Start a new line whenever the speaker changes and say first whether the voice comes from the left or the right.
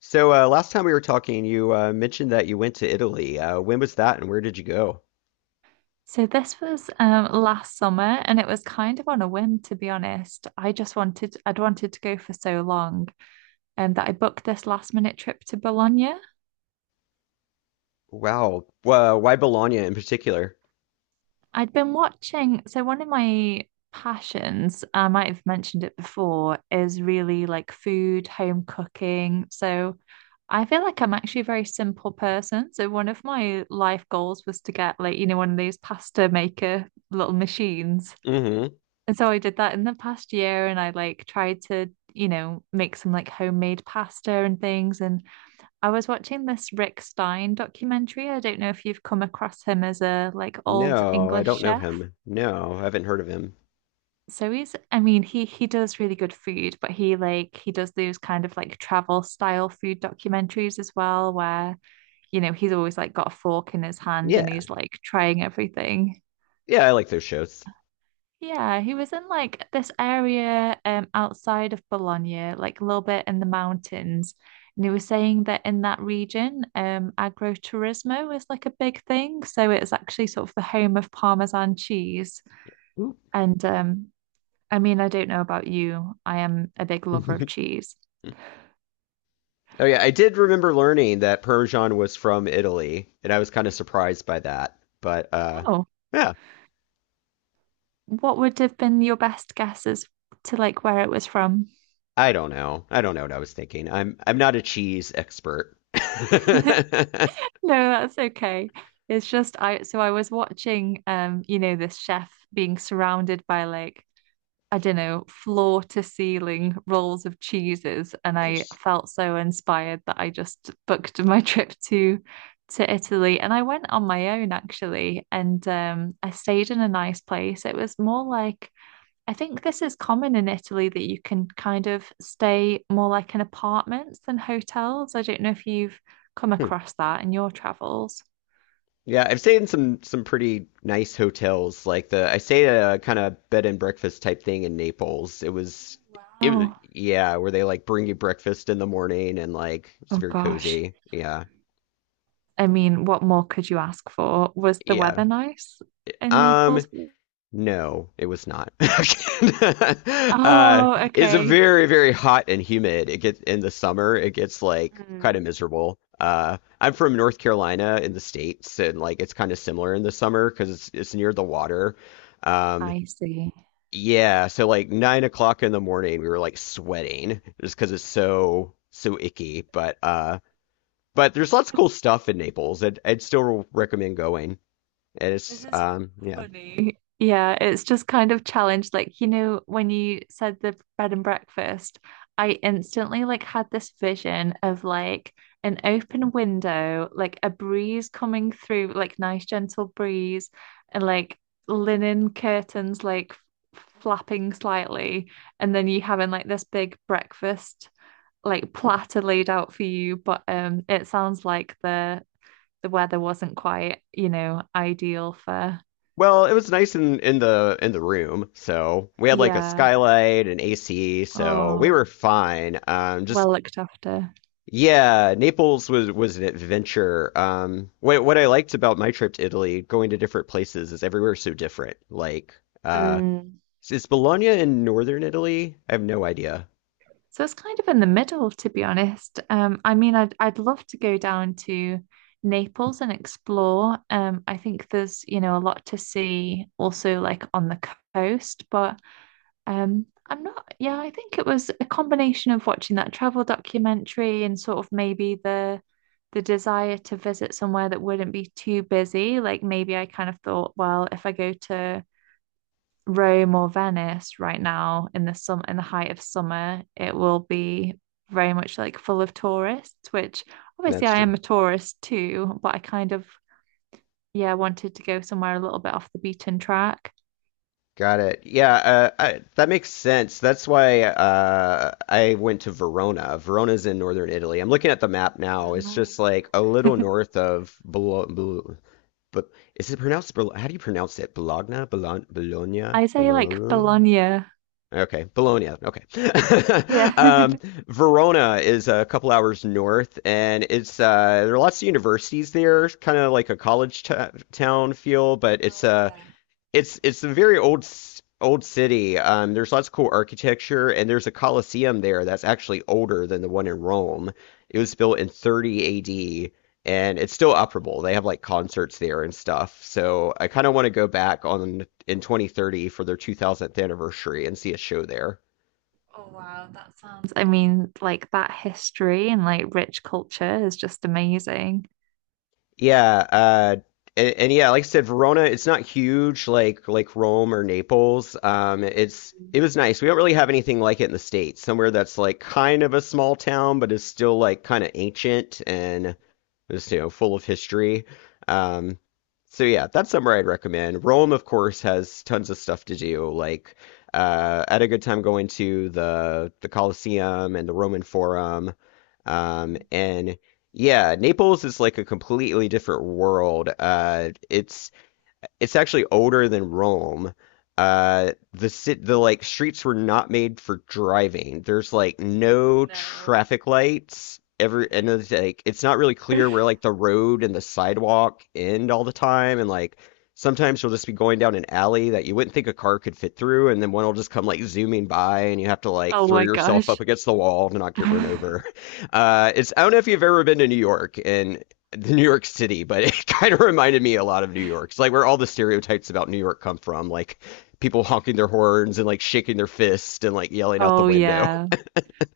left: So last time we were talking, you mentioned that you went to Italy. When was that, and where did you go?
right: So this was last summer, and it was kind of on a whim, to be honest. I'd wanted to go for so long, and that I booked this last minute trip to Bologna.
left: Wow. Why Bologna in particular?
right: I'd been watching, so one of my passions, I might have mentioned it before, is really like food, home cooking. So I feel like I'm actually a very simple person. So one of my life goals was to get, like, you know, one of those pasta maker little machines.
left: Hmm.
right: And so I did that in the past year and I like tried to, you know, make some like homemade pasta and things. And I was watching this Rick Stein documentary. I don't know if you've come across him as a like old
left: No, I
right: English
left: don't know
right: chef.
left: him. No, I haven't heard of him.
right: So I mean, he does really good food, but he like he does those kind of like travel style food documentaries as well, where, you know, he's always like got a fork in his hand
left: Yeah,
right: and he's like trying everything.
left: yeah, I like those shows.
right: Yeah, he was in like this area outside of Bologna, like a little bit in the mountains. And he was saying that in that region, agroturismo is like a big thing. So it's actually sort of the home of Parmesan cheese.
left: Ooh.
right: And I mean, I don't know about you. I am a big lover of cheese.
left: Oh yeah, I did remember learning that Parmesan was from Italy, and I was kind of surprised by that. But
right: Oh,
left: yeah,
right: what would have been your best guesses to like where it was from?
left: I don't know. I don't know what I was thinking. I'm not a cheese expert.
right: No, that's okay. It's just I so I was watching you know, this chef being surrounded by like, I don't know, floor to ceiling rolls of cheeses, and I felt so inspired that I just booked my trip to Italy. And I went on my own actually, and I stayed in a nice place. It was more like I think this is common in Italy that you can kind of stay more like in apartments than hotels. I don't know if you've come across that in your travels.
left: Yeah, I've stayed in some pretty nice hotels. Like the I stayed at a kind of bed and breakfast type thing in Naples. It was it was-
right: Wow.
left: yeah, where they like bring you breakfast in the morning and like it's
right: Oh
left: very
right: gosh.
left: cozy. Yeah.
right: I mean, what more could you ask for? Was the
left: Yeah.
right: weather nice in
left: Um,
right: Naples?
left: no, it was not. Uh,
right: Oh,
left: it's a
right: okay.
left: very hot and humid. It gets in the summer, it gets like kind of
right: Mm.
left: miserable. Uh, I'm from North Carolina in the States and like it's kind of similar in the summer because it's near the water. Um,
right: I see.
left: Yeah, so like 9 o'clock in the morning, we were like sweating just because it's so icky. But there's lots of cool stuff in Naples. I'd still recommend going. And it's
right: This is
left: um, yeah.
right: funny. Yeah, it's just kind of challenged. Like, you know, when you said the bread and breakfast, I instantly like had this vision of like an open window, like a breeze coming through, like nice gentle breeze, and like linen curtains like flapping slightly, and then you having like this big breakfast like platter laid out for you. But it sounds like the weather wasn't quite, you know, ideal for.
left: Well, it was nice in in the room. So we had like a
right: Yeah.
left: skylight and AC, so we
right: Oh,
left: were fine. Just
right: well looked after.
left: yeah, Naples was an adventure. What I liked about my trip to Italy, going to different places, is everywhere so different. Like uh.
right: Mm.
left: Is Bologna in northern Italy? I have no idea.
right: So it's kind of in the middle, to be honest. I mean, I'd love to go down to Naples and explore. I think there's, you know, a lot to see also like on the coast, but I'm not, yeah, I think it was a combination of watching that travel documentary and sort of maybe the desire to visit somewhere that wouldn't be too busy. Like maybe I kind of thought, well, if I go to Rome or Venice right now in the height of summer, it will be very much like full of tourists, which obviously
left: That's
right: I am
left: true.
right: a tourist too, but I kind of yeah wanted to go somewhere a little bit off the beaten track.
left: Got it. Yeah, that makes sense. That's why I went to Verona. Verona's in northern Italy. I'm looking at the map
right: Ah,
left: now. It's just like a little north of Bologna. But is it pronounced? Bolo- How do you pronounce it? Bologna? Bologna? Bologna?
right: I say like
left: Bologna?
right: Bologna.
left: Okay, Bologna. Okay.
right: Yeah. oh
left: Um, Verona is a couple hours north, and it's there are lots of universities there, kind of like a college t town feel, but it's
right: yeah.
left: it's a very old city. There's lots of cool architecture, and there's a Colosseum there that's actually older than the one in Rome. It was built in 30 AD, and it's still operable. They have like concerts there and stuff. So I kind of want to go back on in 2030 for their 2000th anniversary and see a show there.
right: I mean, like that history and like rich culture is just amazing.
left: Yeah, and yeah, like I said, Verona, it's not huge like Rome or Naples. It's it was nice. We don't really have anything like it in the States. Somewhere that's like kind of a small town, but is still like kind of ancient and it's you know full of history. Um, so yeah, that's somewhere I'd recommend. Rome, of course, has tons of stuff to do. Like I had a good time going to the Colosseum and the Roman Forum. And yeah, Naples is like a completely different world. It's actually older than Rome. The sit the like streets were not made for driving. There's like no traffic lights. Every and it's like it's not really clear where like the road and the sidewalk end all the time. And like sometimes you'll just be going down an alley that you wouldn't think a car could fit through, and then one will just come like zooming by, and you have to like
right: Oh
left: throw
right: my
left: yourself up
right: gosh.
left: against the wall to not get run over. It's I don't know if you've ever been to New York, and the New York City, but it kind of reminded me a lot of New York. It's like where all the stereotypes about New York come from, like people honking their horns and like shaking their fists and like yelling out the
right: Oh
left: window.
right: yeah.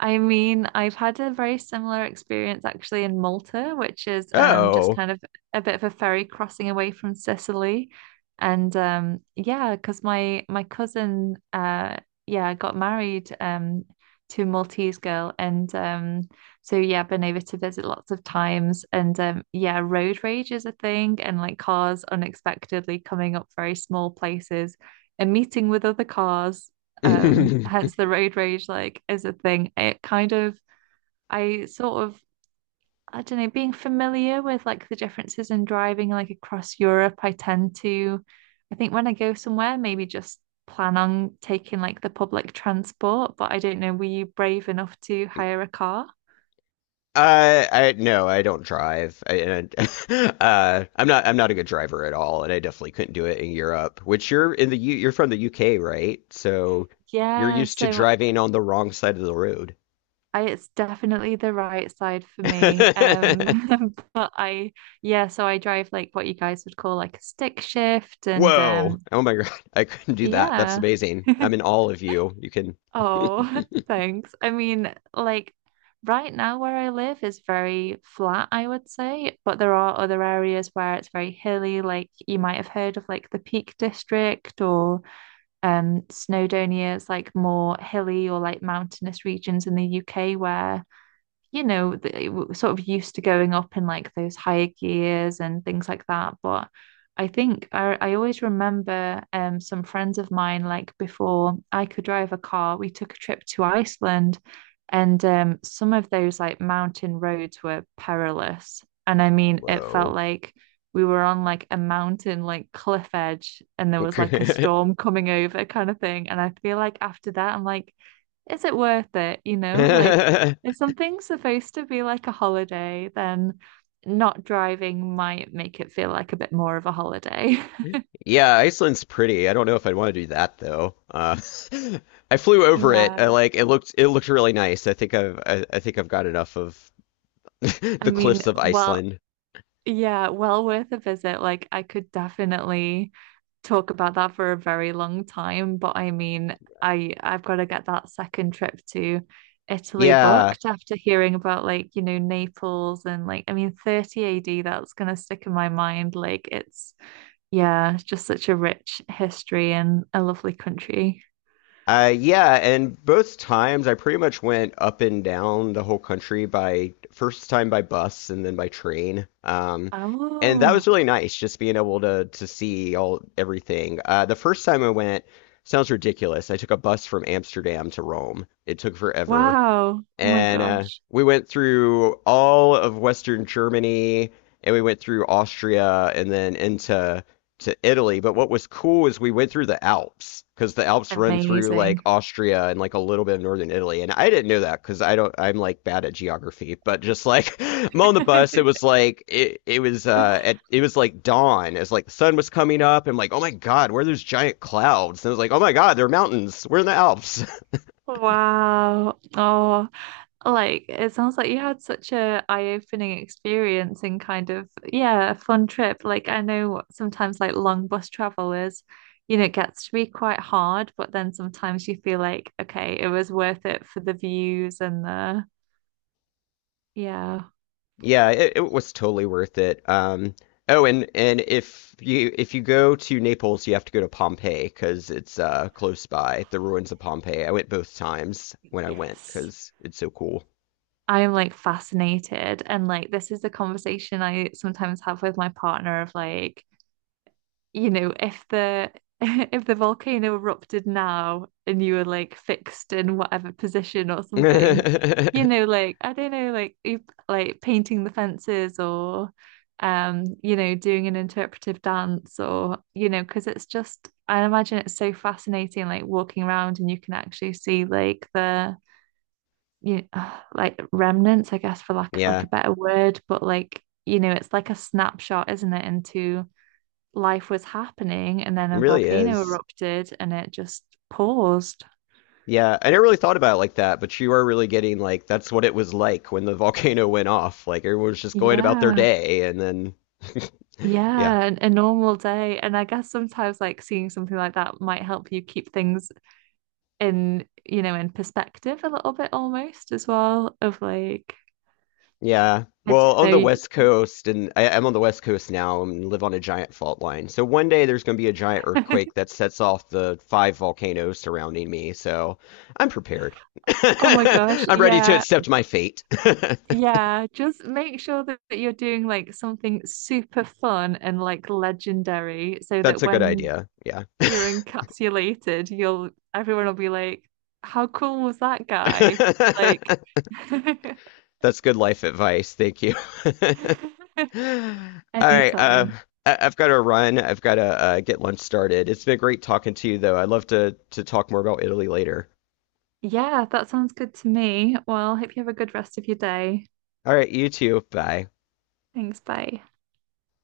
right: I mean, I've had a very similar experience actually in Malta, which is just
left: Oh.
right: kind of a bit of a ferry crossing away from Sicily. And yeah, because my cousin yeah got married, to a Maltese girl, and so yeah, been over to visit lots of times. And yeah, road rage is a thing, and like cars unexpectedly coming up very small places and meeting with other cars. Hence the road rage like is a thing. It kind of I sort of I don't know, being familiar with like the differences in driving like across Europe, I tend to I think when I go somewhere, maybe just plan on taking like the public transport, but I don't know, were you brave enough to hire a car?
left: I no, I don't drive. I'm not a good driver at all, and I definitely couldn't do it in Europe. Which you're from the UK, right? So you're
right: Yeah,
left: used to
right: so
left: driving on the wrong side of the road.
right: I, it's definitely the right side for me. But I, yeah, so I drive like what you guys would call like a stick shift and
left: Whoa! Oh my God, I couldn't do that. That's
right: yeah.
left: amazing. I'm in all of you. You can.
right: Oh, thanks. I mean, like right now where I live is very flat, I would say, but there are other areas where it's very hilly, like you might have heard of like the Peak District or Snowdonia. It's like more hilly or like mountainous regions in the UK where you know, sort of used to going up in like those higher gears and things like that. But I always remember some friends of mine, like before I could drive a car, we took a trip to Iceland and some of those like mountain roads were perilous. And I mean, it felt
left: Whoa.
right: like we were on like a mountain, like cliff edge, and there was like a storm coming over kind of thing. And I feel like after that, I'm like, is it worth it? You know, like if something's supposed to be like a holiday, then not driving might make it feel like a bit more of a holiday.
left: Yeah, Iceland's pretty. I don't know if I'd want to do that though. I flew over it. I
right: Yeah.
left: like it looked really nice. I think I think I've got enough of
right: I
left: the
right: mean,
left: cliffs of
right: well,
left: Iceland.
right: yeah, well worth a visit. Like, I could definitely talk about that for a very long time, but I mean, I've got to get that second trip to Italy
left: Yeah.
right: booked after hearing about like, you know, Naples and like, I mean, 30 AD, that's gonna stick in my mind. Like, it's. Yeah, it's just such a rich history and a lovely country.
left: Yeah, and both times I pretty much went up and down the whole country by first time by bus and then by train. And that was
right: Oh,
left: really nice, just being able to see all everything. The first time I went sounds ridiculous. I took a bus from Amsterdam to Rome. It took forever
right: wow. Oh my
left: and
right: gosh.
left: we went through all of Western Germany, and we went through Austria, and then into to Italy. But what was cool is we went through the Alps because the Alps run through like
right: Amazing.
left: Austria and like a little bit of northern Italy. And I didn't know that because I don't, I'm like bad at geography. But just like I'm on the bus, it was like it was it was like dawn as like the sun was coming up. I'm like, oh my God, where are those giant clouds? And I was like, oh my God, they're mountains. We're in the Alps.
right: Wow. Oh, like it sounds like you had such a eye-opening experience and kind of yeah, a fun trip. Like I know sometimes like long bus travel is, you know, it gets to be quite hard, but then sometimes you feel like, okay, it was worth it for the views and the yeah.
left: Yeah, it was totally worth it. Oh, and if you go to Naples, you have to go to Pompeii because it's close by, the ruins of Pompeii. I went both times when I went
right: Yes.
left: because it's so cool.
right: I am like fascinated. And like, this is the conversation I sometimes have with my partner of like, you know, if the if the volcano erupted now and you were like fixed in whatever position or something, you know, like I don't know, like you like painting the fences or you know, doing an interpretive dance or, you know, because it's just I imagine it's so fascinating, like walking around and you can actually see like the you know, like remnants, I guess, for lack of
left: Yeah,
right: like a
left: it
right: better word, but like, you know, it's like a snapshot, isn't it, into life was happening and then a
left: really
right: volcano
left: is.
right: erupted and it just paused.
left: Yeah, I never really thought about it like that, but you are really getting like that's what it was like when the volcano went off. Like everyone was just going about their
right: Yeah.
left: day, and then yeah.
right: Yeah, a normal day. And I guess sometimes like seeing something like that might help you keep things in, you know, in perspective a little bit almost as well of like,
left: Yeah.
right: I don't
left: Well, on
right: know,
left: the
right: you...
left: West Coast, and I'm on the West Coast now and live on a giant fault line. So one day there's going to be a giant earthquake that sets off the 5 volcanoes surrounding me. So I'm prepared.
right: Oh my gosh,
left: I'm ready to
right: yeah.
left: accept my fate.
right: Yeah, just make sure that you're doing like something super fun and like legendary so
left: That's
right: that
left: a good
right: when
left: idea. Yeah.
right: you're encapsulated, you'll everyone will be like, how cool was that guy? Like
left: That's good life advice. Thank you. All right.
right: anytime.
left: I've got to run. I've got to get lunch started. It's been great talking to you, though. I'd love to talk more about Italy later.
right: Yeah, that sounds good to me. Well, hope you have a good rest of your day.
left: All right, you too. Bye.
right: Thanks, bye.